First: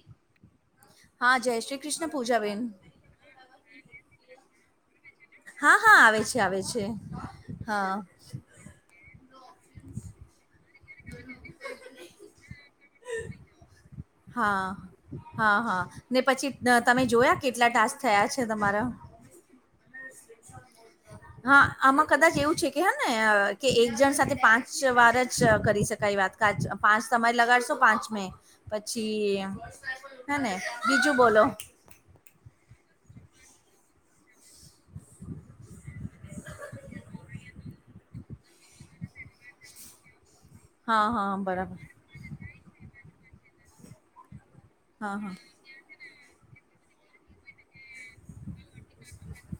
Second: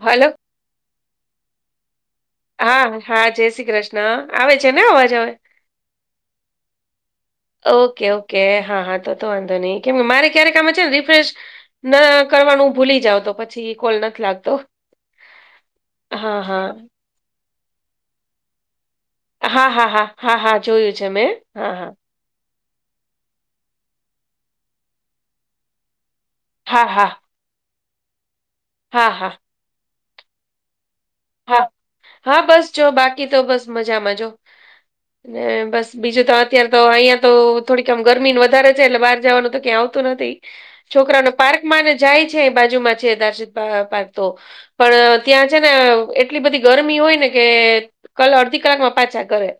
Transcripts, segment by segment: હાલો. હા, જય શ્રી કૃષ્ણ પૂજાબેન. હા હા, જય શ્રી કૃષ્ણ, આવે છે ને અવાજ હવે? હા, હા, આવે છે, આવે છે. હા. ઓકે ઓકે હા, હા, તો તો વાંધો નઈ, કેમકે મારે ક્યારેક આમાં છે ને, રિફ્રેશ ન કરવાનું. ભૂલી જાાવ તો, પછી કોલ નથી લાગતો. હા, હા, હા ને, હા પછી હા તમે જોયા કેટલા ટાસ્ક થયા છે તમારા? હા, હા, હા, હા, હા જોયું છે, મેં હા, હા. કદાચ એવું છે કે, હે ને કે, એ એજન્ટ સાથે પાંચ વાર જ કરી શકાય વાત. કાચ હા પાંચ હા તમારી લગાડશો, પાંચમે હા હા હા પછી હે ને. બીજું બોલો. હા હા, બસ જો બાકી તો બસ મજામાં જો. ને બસ બીજું તો, અત્યારે તો અહિયાં તો થોડીક ગરમી વધારે. એટલે બહાર જવાનું તો ક્યાં આવતું નથી, હા છોકરાને હા પાર્ક બરાબર મા ને જાય છે, બાજુ માં છે, દારશન પા તો હા પણ હા ત્યાં છે ને એટલી બધી ગરમી હોય ને કે, કલ અડધી કલાકમાં પાછા ઘરે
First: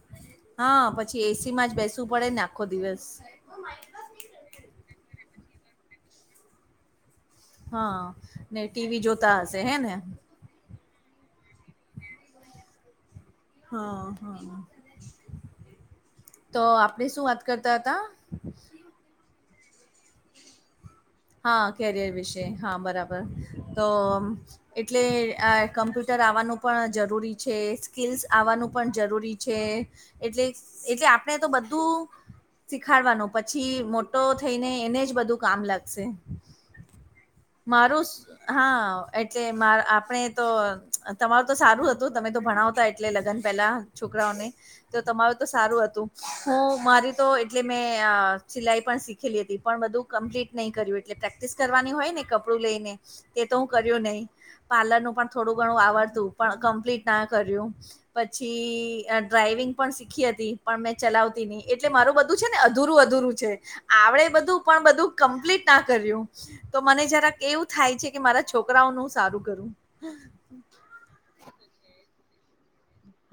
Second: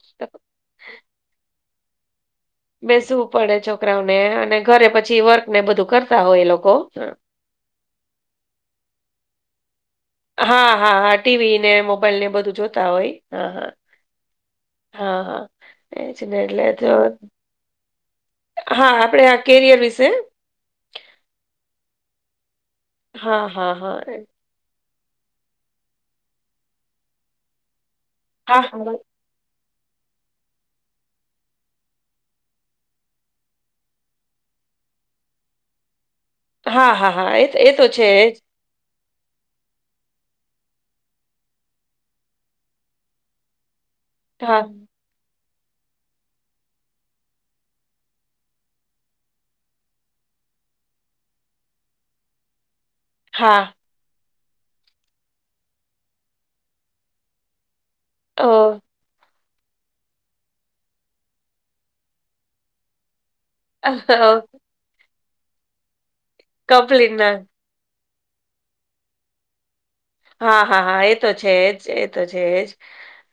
હા, પછી એસી માં જ બેસવું પડે ને. આખો દિવસ બેસવું પડે, છોકરાઓને અને ઘરે પછી વર્ક ને બધું કરતા હોય એ લોકો. હા ને, ટીવી જોતા હશે હે ને. હા, હા, હા ટીવી ને, મોબાઈલ ને બધું જોતા હોય. હા, હા, હા હા એજ ને તો એટલે આપણે શું વાત કરતા હતા? હા, આપડે આ કેરિયર વિશે? હા, કેરિયર વિશે, હા બરાબર હા હા તો. હા એટલે કમ્પ્યુટર આવવાનું પણ જરૂરી છે, સ્કિલ્સ આવવાનું હા પણ જરૂરી છે, એટલે એટલે આપણે તો બધું શીખાડવાનો પછી મોટો થઈને, એને જ બધું કામ લાગશે. હા, હા, હા, એ એ તો મારું છે જ. હા, એટલે મા આપણે તો તમારું તો સારું હતું, તમે તો ભણાવતા એટલે લગ્ન પહેલા છોકરાઓને. હા, તો તમારું તો સારું હતું, હું મારી તો એટલે મેં સિલાઈ પણ શીખ પણ બધું કમ્પ્લીટ નહી કરે, એટલે પ્રેક્ટિસ કરવાની હોય ને, કપડું લઈને તે તો હા, હું પાર્લર ન પણ થોડુંણું આવડતું, પણ કમ્પટ ના કર અ પછી ડ્રાઈવિંગ. પણ શીખી હતી, પણ મેં ચલાવતી નહી, એટલે મારું બધું છે, ને અધુરું-અધુરું છે આવડે બધું બધું કમ્પલીટ ના કર્યું, તો મ કપલીના જવું થાય છે કે, મારા છોકરાઓનું હું સારું કરું. હા, હા, હા એ તો છે જ, એ તો છેજ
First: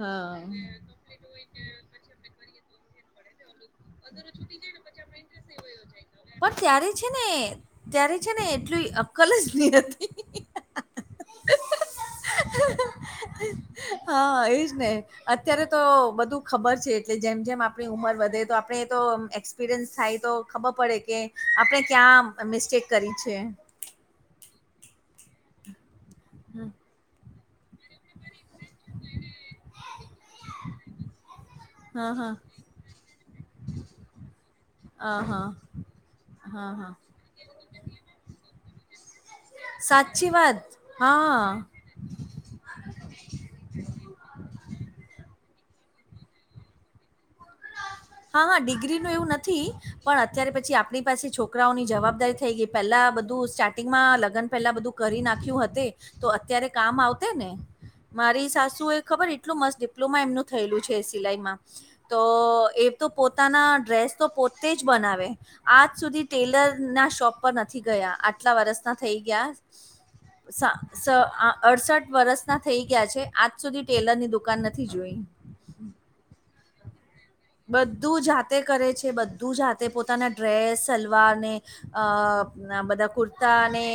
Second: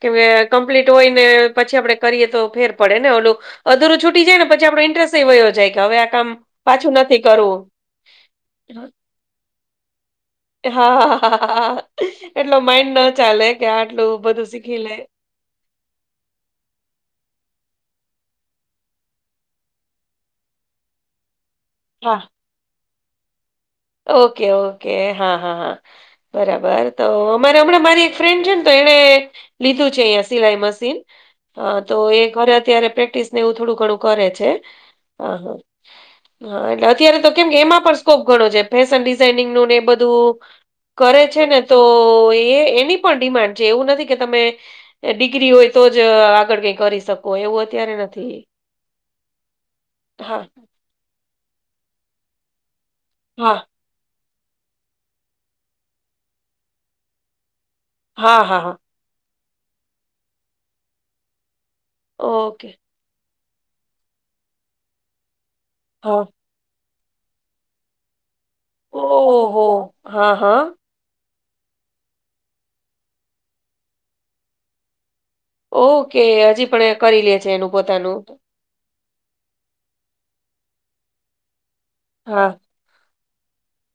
કેમ હા. કમ્પ્લીટ હોય ને, પછી આપણે કરીએ તો, ફેર પડે ને ઓ લોકો અધૂરું છૂટી જાય ને, પછી આપડો ઇન્ટરેસ્ટ એ વયો જાય કે, હવે આ કામ પણ ત્યારે પાછું છે નથી ને કરવું. ત્યારે છે ને, એટલી અક્કલ જ નહી હતી. હા, હા, હા, હ, એટલો માઈન્ડ ન ચાલે કે, આટલું હા બધું એજ શીખી ને લે. અત્યારે તો બધું ખબર છે, એટલે જેમ-જેમ આપણી ઉંમર વધે તો આપણે તો એક્સપિરિયન્સ થાય તો ખબર પડે કે, આપણે ક્યાં હા, મિસ્ટેક કરી છે. ઓકે ઓકે હા હા હા, બરાબર તો મારે હમણાં મારી એક ફ્રેન્ડ છે ને તો એણે લીધું છે અંયા સિલાઈ મશીન. હા તો એ ઘરે અત્યારે પ્રેક્ટિસ ને એવું થોડું ઘણું કરે છે. હા હા હા, હા એટલે હા અત્યારે તો કેમ કે એમાં પણ સ્કોપ ઘણો છે ફેશન ન ને એ સાચી બધું વાત કરે છે હા. ને, તો એની પણ ડિમાન્ડ છે એવું નથી કે તમે, ડિગ્રી હોય તો જ આગળ કઈ કરી શકો. એવું અત્યારે નથી હા હા ડિગ્રી નું એવું નથી, પણ હા અત્યારે પછી આપણી પાસે છોક છોકરાઓની જવાબદારી થઈ ગઈ પેલા બધું હા સ્ટાર્ટ માં લગ્ન પેલા બધું કરી નાખ્યું હત, તો અત્યારે કામ આવ ને. હા મારી હા હા સાસુ એ ખબર એટલું મસ્ત ડિપ્લોમા એમનું થયેલું છે એ સિલાઈમાં, તો ઓકે એ તો પોતાના ડ્રેસ તો પોતે જ બનાવે, આજ હા સુધી ટેલર ના શોપ પર નથી ગયા આટલા વરસના થઈ ગયા, ઓહો હા હા સા અડસઠ વરષ ના થઈ ગયા છે આજ સુધી ટેલરની દુકાન નથી જોઈ. ઓકે હજી પણ કરી લે? છે એનું પોતાનું બધું જાતે કરે છે બધું જાતે પોતાના ડ્રેસ સલવાર ને હા અ બધા કુર્તા અને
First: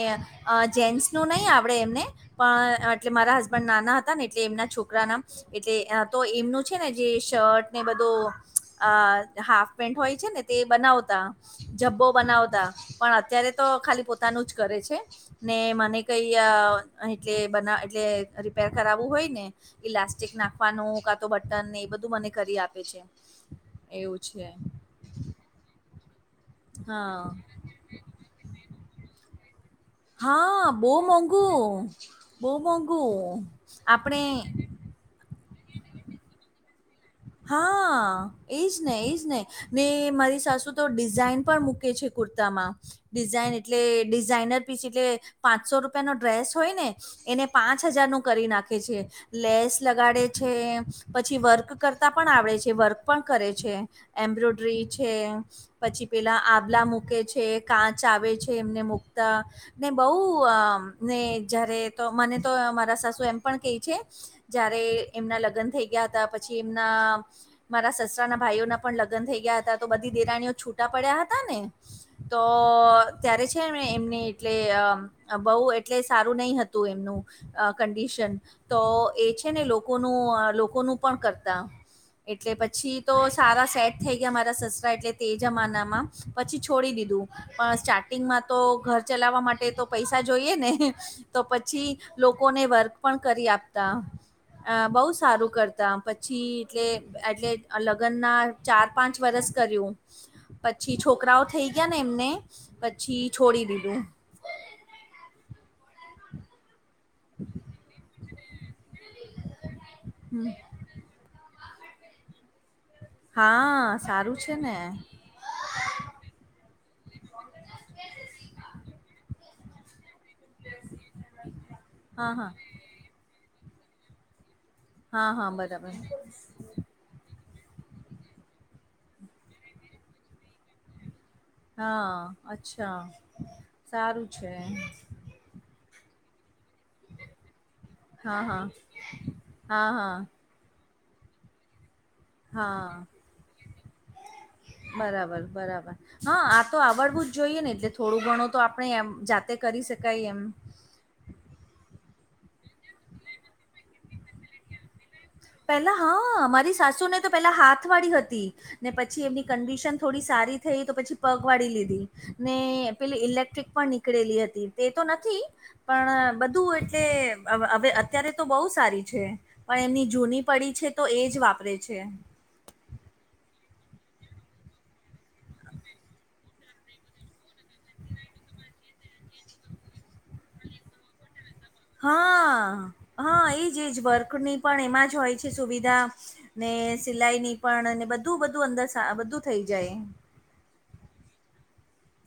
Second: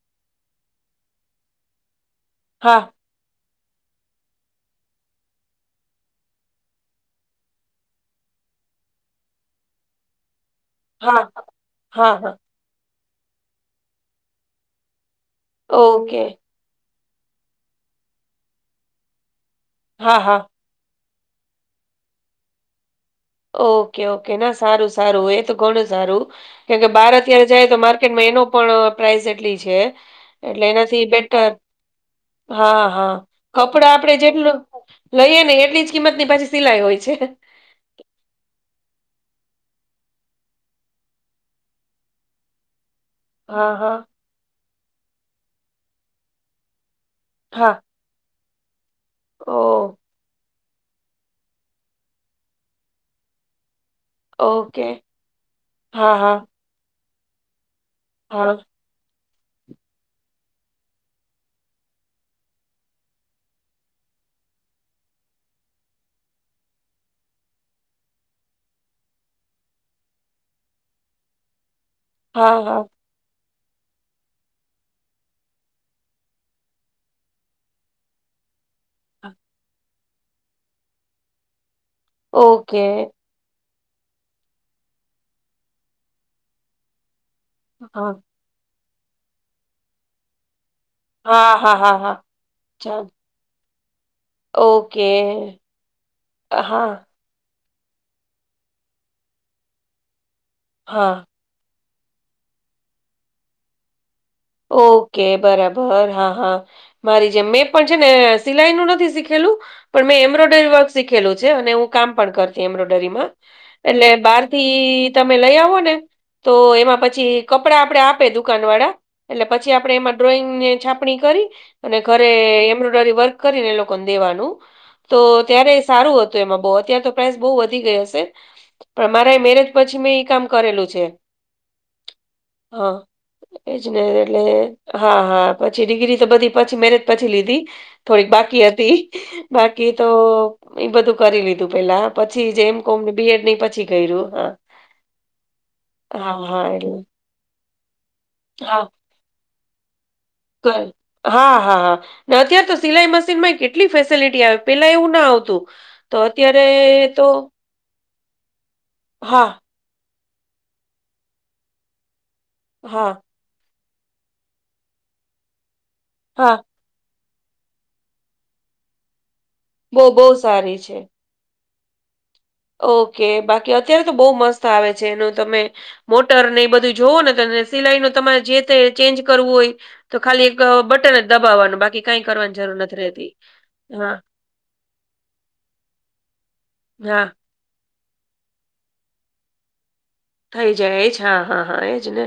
જેન્ટસ નું નહી આપડે એમને. હા પણ એટલે મારા હસબન્ડ નાના હતા ને એટલે એમના છોકરાના એટલે તો એમનું છે ને જે શર્ટ ને બધો અ હાફ પેન્ટ હોય છે ને તે બનાવતા, હા જબ્બો હા હા બનાવતા. પણ અત્યારે તો ખાલી પોતાનું જ કરે છે, ને મને ઓકે કઈ એટલે બના એટલે રિપેર કરાવવું હોય ને, હા ઇલાસ્ટિક હા નાખ વાનું કા તો બટન એ બધું મને કરી આપે છે. ઓકે એવું ઓકે છે ના સારું સારું એ તો ઘણું સારું, કેમ કે બાર હા અત્યારે જાય તો મા ડ એનો પણ પ્રાાઈસ એટલી છે. એટલે હા બહુ એનાથી બેટર, મોંઘું બહુ હા હા, મોંઘું કપડા આપડે આપણે જેટલું લઈએ નને એટલી જ કિંમત ની પછી સિલાઈ હોય છે. હા. એજ ને એજ ને ને, મારી સાસુ તો ડિઝાઈન પણ મૂકે છે કુર્તામાં. ડિઝાઇન હા, એટલે હા, ડિઝાઇનર પીસ એટલે પાંચસો રૂપિયાનોો ડ્રેસ હોય ને. એને હા. પાંચ હજાર નું કરી નાખે છે, લેસ ઓહ! લગાડે છે, પછી વર્ક કરતા પણ આવડે છે વર્ક પણ કરે છે, એમ્બ્રોડરી ઓકે. છે, પછી હા, હા, પેલા તબલા મૂકે છે કાચ આવે છે હા, એમને મૂકતા. ને બહુ ને જારે તો મને તો મારા સાસુ એમ પણ કહી છે. જયારે એમના લગ્ન થઈ ગયા હતા પછી એમના. મારા સસરા ના ભાઈઓના પણ લગ્ન થઈ ગયા હતા તો બધી દેરાણીઓ છૂટા પડ્યા હતા ને. તો હા, હા. ત્યારે છે એમને એટલે અ બહુ એટલે સારું નહિ હતું એમનું. કંડિશન, તો એ હા. છે ને લોકોનું લોકોનું કરતા, એટલે ઓકે. પછી તો સારા સેટ થ ગયા મારા સસરા એટલે તે જમાનામાં, પછી છોડી દીધું, પણ હા, સ્ટાર્ટિંગમાં તો ઘર ચલાવવા માટે તો પૈસા જોઈએ ને, તો હા, હા, પછી હા, હા. લોકોને વર્ક ચાલ પણ કરી આપતા, બહ ઓકે. સારું કરતા. પછી હા, એટલે એટલે લગ્ન ના ચાર પાંચ વરસ કર્યું. પછી હા. છોકરાઓ થઈ ગયા ને એમને, પછી છોડી દીધું. ઓકે બરાબર હા હા. મારી જેમ. મેં પણ છે ને સિલાઈ નું નથી શીખેલું, પણ મેં હમ એમ્બ્રોઇડરી વર્કસ શીખેલો છે અને હું કામ પણ કરતી એમ્બ્રોડરીમાં. હા એટલે સારું છે ને બહારથી તમ તમે લઈ આવો ને તો એમાં પછી કપડા આપણે આપે દુકાન વાળા, એટલે પછી આપડે એમાં ડ્રોઈંગ ને છાપણી કરી, અને ઘરે હા હા એમ્બ્રોડરી વર્ક કરીને એ લોકોન દેવાનું. તો હા હા ત્યારે બરાબર સારું હતું એમાં બહુ. અત્યારે તો પ્રાઈઝ બહું વધી ગઈ હશે. પણ મારાઈ મેરેજ પછી મેં ઈ કામ કરેલું છે. હા, અચ્છા. છે ને સારું છે એટલે, હા, હા. પછી ડિગ્રી તો બધી પછી મેરેજ પછી લીધી, થોડીક હા હા બાકી હતી ઈ. હા બાકી તો હા ઈ બધું કરી લીધું પહેલા. પછી જે એમ કોમને, બી એડ ને ઈ પછી કઈરું, હા. બરાબર-બરાબર. હા આ તો આવડવું જ જોઈએ ને એટલે થોડું ઘણું તો હા આપણે એમ જાતે કરી શકાય એમ. [unintelligible] હા, હા, હા. ને અત્ય્યારે તો સિલાઈ મશીન માં કેટલી ફેસિલિટી આવે, પેલા એવું ના આવ પહેલા હા. મારી સાસુ ને તો પેલા હાથ વાળી હતી, ને પછી એમની હા કંડીશન થોડી સારી થઈ તો પછી પગ વાળી લીધી. ને હા પેલી ઇલેક્ટ્રિક પણ નીક કળેલી હતી, તે તો નથી. પણ હા બધું એટલે હવ હવે અત્યારે તો બહુ સારી છે. બહું-બહું સારી છે. એજ વાપરે છે. ઓકે. બાકી અત્યારે તો બહુ મસ્ત આવે છે. એનું તમે મોટર ને ઈ બધું જોવો ને તો [unintelligible] સિલાઈનું તમારે જે તે ચેન્જ કરવું હોય, તો ખાલી એક બટન જ દબાવવાનું. બાકી કાંઈ કરવાની જરૂર હા નથ રહેતી. હા ઈ જ, ઈ જ. હા વર્કની પણ એમાં જ હોય છે સુવિધા, ને હા સિલાઈની પણ અને બધું-બધું અંદર સા બધું થઈ જાય. થઈ જાય એજ, હા, હા, હા એજ ને.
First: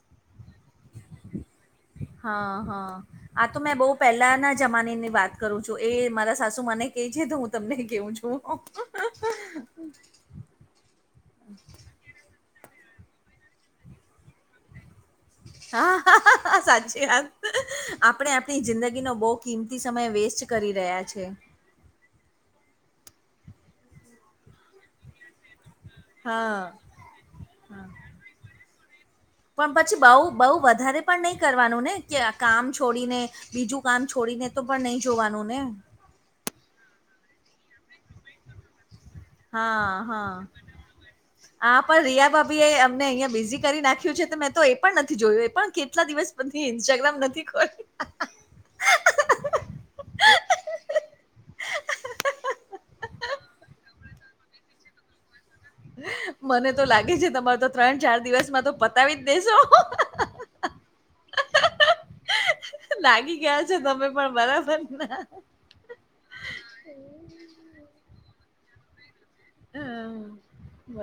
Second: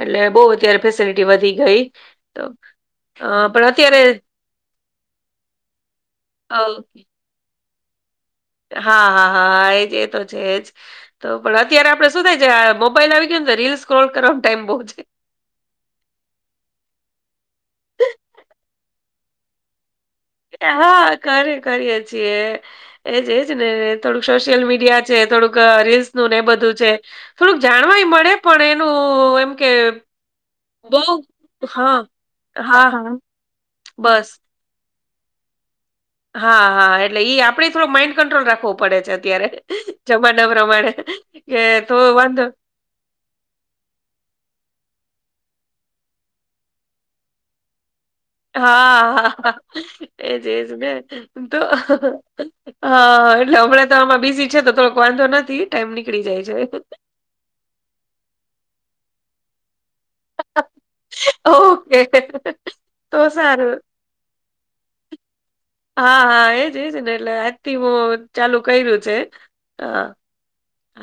એટલે બહું અત્યારે ફેસીલિટી વધી ગઈ. હા હા અહ આ તો પણ મેં બહુ અત્યારે પહેલાના જમાનેની વાત કરું છું, એ મારા અ સાસુમાં ને કેઈ છે તો હું તમને કેવું છું. હા, હા, હા, હા એજ. એ તો છે એજ. તો પણ અત્યારે આપણે શું થાય છે આ મોબાઈલ આવી ગયું ને તો રીલ સ્ક્રોલ કરવામ ટાઈમ બહુ જાય. હા. સાચી વાત. આપણે આપણી જિંદગીનો બહુ કિંમતી સમય વેસ્ એટલે હા, કર કરીએ છીએ. એજ-એજ ને. થોડું સોશિયલ મીડિયા છે થોડુંક રીલ્સનું ને એ હા બધું છે. થોડુંક હા જાણવાય મળે પણ એનું એમ કે પણ પછી બહુ-બહુ બઉ વધારે પણ નહીં કરવાનું હા ને. કે આ કામ હા હા. છોડીને, બીજું કામ બસ છોડીને તો પન નહીં જોવાનું ને. હા, હા. એટલે ઈ આપણેે જ થોડોક માઈન્ડ કંટ્રોલ રાખવો પડે છે અત્યારે હા હા જમાના પ્રમાણે. કે આ તો પણ વાંધો રિયાભાભી એ અમને અહિયાં બેઝિક કરી નાખ્યું છે, તો મેં તો એ પણ નથી જોયું. એ પણ કેટલા દિવસ પછી ઇન્સ્ટાગ્રામ નથી ખોલ્યું. હા, હા, એજ-એજ ને. તો હા. એટલે હમણાં તો આમાં બીઝી છે, તો થોડોક વાંધો નથી. ટાઈમ નીકળી જાય મને છે. તો લાગે છે તમાર તો ત્રણ-ચાર દિવસમાં તો પતાવી જ દેશો. ઓકે. તો લાગી ગયા સારું. છો તમે પણ બરાબર ના હા, હા એજ-એજ ને. એટલે આજ થી [unintelligible] ચાલુ કઈરું છે હા. હમ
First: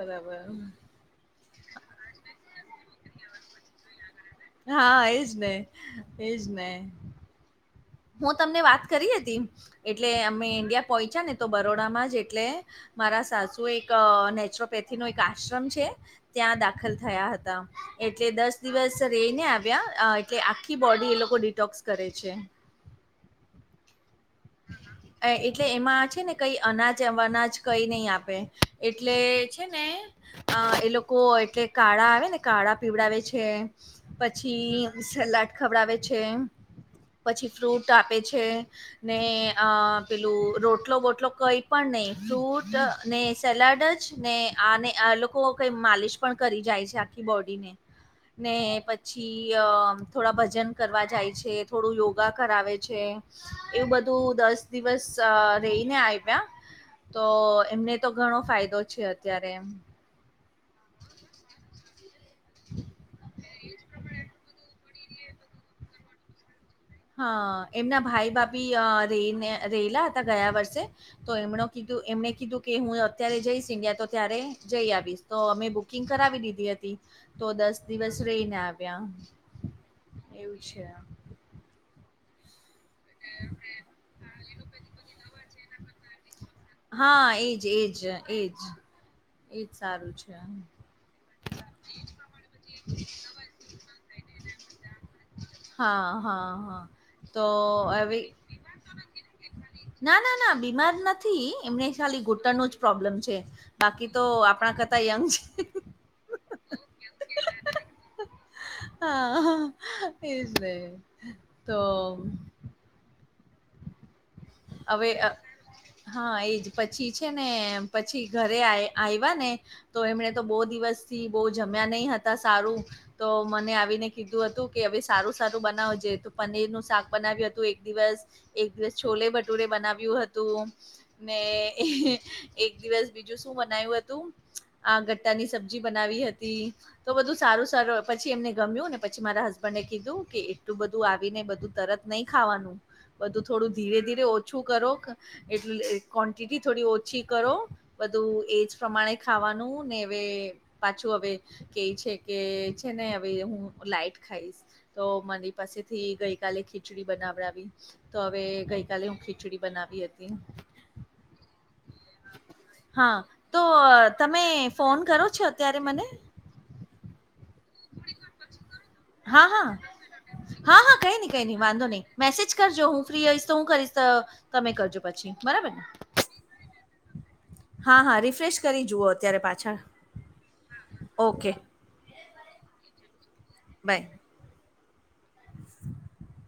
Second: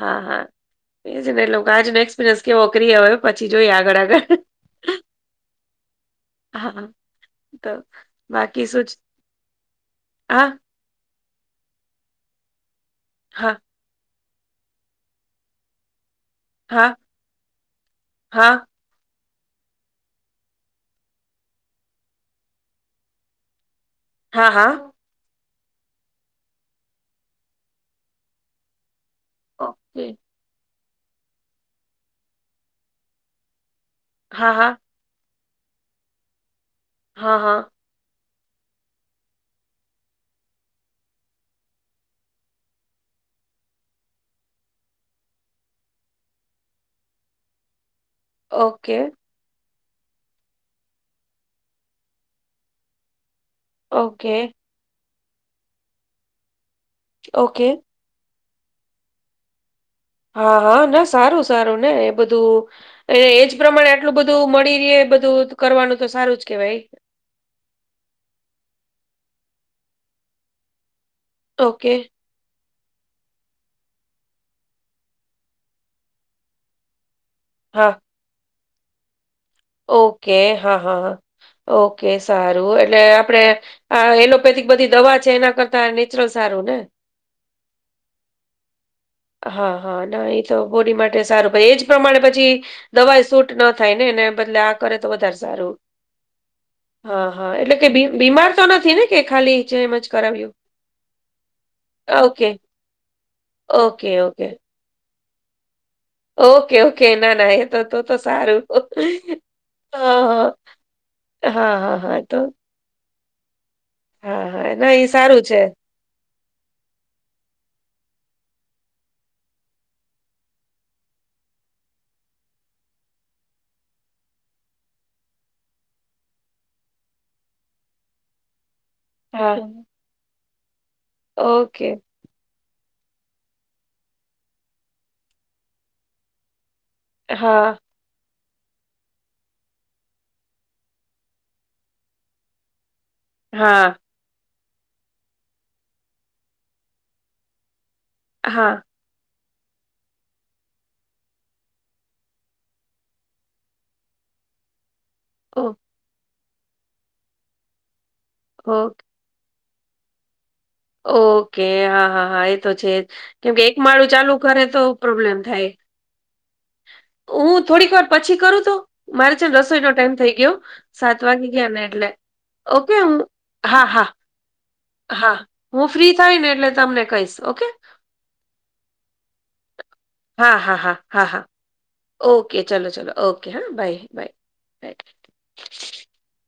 હા, હા. એ જ ને. [unintelligible] ને એક્સપિરિયન્સ કેવો કરીએ હવે પછી જોઈ આગળ-આગળ. હા એજ ને, એજ ને. હા તો. હું તમને બાકી વાત શું છે? કરી હતી, એટલે હા અમે ઈન્ડિયા પોહોંચ્યા ને તો બરોડામાં જ એટલે. મારા હા સાસુ એક નેચરોપેથી નો એક આશ્રમ છે. ત્યાં હા દાખલ થયા હતા, એટલે હા દસ દિવસ એઈને આવ્યા, એટલે આખી બોડી એ લોકો ડિટોક્સ કરે છે. હા, હા. એટલે એમાં છે ને, કંઈ અનાજ અનાજ કંઈ નહીં આપે એટલે. છે ને, ઓકે એ લોકો એટલે કાળા આવે ને, કાળા પીવડાવે છે. હા હા પછી સલાડ ખવડાવે છે, હા પછી હા ફ્રૂટ આપે છે. ને પેલું રોટલો બોટલો કંઈ પણ નહીં, ફ્રૂટ ને સેલાડ જ. ને આ લોકો કઈ માલિશ પણ કરી જાય છે, આખી બોડી ને. ને ઓકે પછી થોડા ભજન કરવા જાય છે, થોડું યોગા કરાવે છે. એવું ઓકે બધું દસ દિવસ રહીને આવ્યા તો, ઓકે એમને. તો ઘણો ફાયદો છે, અત્યારે એમ. હા, હા, ના સારું, સારું ને. બધું એ એજ પ્રમાણે આટલું બધું મળી રહી, બધું કરવાનું તો સારું જ કેવાય. હા, એમના ભાઈ ભાભી રને, રહેલા હતા ગયા વર્ષે. તો એમણે ઓકે કીધું, એમણે કીધું. કે હું અત્યારે જઈશ ઇન્ડિયા તો ત્યારે જઈ આવીશ તો, અમે બુકિંગ કરાવી દીધી હતી. તો દસ હા, દિવસ રહીને આવ્યા. ઓકે, એવું હા, છે હા, ઓકે, સારું એટલે આપડે આ એલોપેથિક બધી દવા છે, એના કરતાં નેચરલ સારું ને. હા, એજ, એજ, એજ. એજ હા, હા, સારું ના છે એ તો બોડી માટે સારું પ એજ. પ્રમાણે પછી દવાઈ સૂટ ન થાય ને, એ બદલે. કરે તો, વધારે સારું. હા હા હા, તો હા, એટલે કે બિ હવે બીમાર તો નથી ને કે, ખાલી જે એમ જ ક ના, ના, બીમાર ન થી એમને ખાલી ઓકે, ઘૂટણ નો જ પ્રોબ્લેમ છે, ઓકે, બાકી તો ઓકે. આપણા કરતા યંગ છે. ઓકે, ઓકે, એ ના ના એ તો તો તો. સારું, હ, હ, હા એજ હા, ને તો હા, હા, તો. હા, હા. ના એ અવે અ સારું છે. [unintelligible] હા, એજ પછી છે ને, પછી ઘરે આ આયવા ને. તો એમણે તો બો દિવસથી બો જમ્યા નય હતા, સારું. તો મને આવીને કીધું હતું કે, હવે સારું સારું બનાવ જે તો પનીરનું શાક બનાવ્યું હતું, એક દિવસ એક દિવસ છોલે હા, ભટુરે બનાવ્યું હતું ને. ઓકે. એક દિવસ બીજું શું બનાયવું અતું? આ ગટ્ટા ની સબ્જી બનાવી હતી. તો બધું સારું, હા, સારું. પછી એમને ગમ્યું ને, પછી મારા હસબન્ડે કીધું કે, એટલું બધું આવીને, બધું તરત નઇ ખાવાનું. બધું થોડું હા. ધીરે-ધીરે ઓછું કરો, એટલે ક્વોન્ટિટી થોડી ઓછી કરો. બધું એજ હા પ્રમાણે ખાવાનું ને, અવે પાછું અવે. કેય છે કે, છે ને અવે હું લાઈટ ખાઈશ. તો મારી ઓ પાસેથી ગઈકાલે ખીચડી બનાવડાવી તો, અવે ઓક ગઈકાલે હું ખી. ચડી બનાવી અતી. ઓકે હા હા હા એ તો છે જ. હા કેમકે તો એક માળું ચાલુ તમે કરે તો ફોન કરો પ્રોબ્લેમ છો થાય, અત્યારે મને ઉત થોડીક વાર પછી કરું તો મારે હા છે ને હા રસોઈ નો ટાઈમ થઈ ગયો, હા હા કઈ સાત નહી કઈ વાગી નહી ગયા ને વાંધો નહી એટલે. મેસેજ કરજો હું ફ્રી અઈશ તો હું હા કરીશ, ત હા તમે કરજો પછી હા બરાબર. ને હું ફ્રી થાય ને એટલે તમને કઇશ ઓકે. હા હા રિફ્રેશ કરી જુઓ અત્યારે પાછા હા હા હા હા હા ઓકે ઓકે ચલો ચલો ઓકે હા બાય બાય. [inaudible]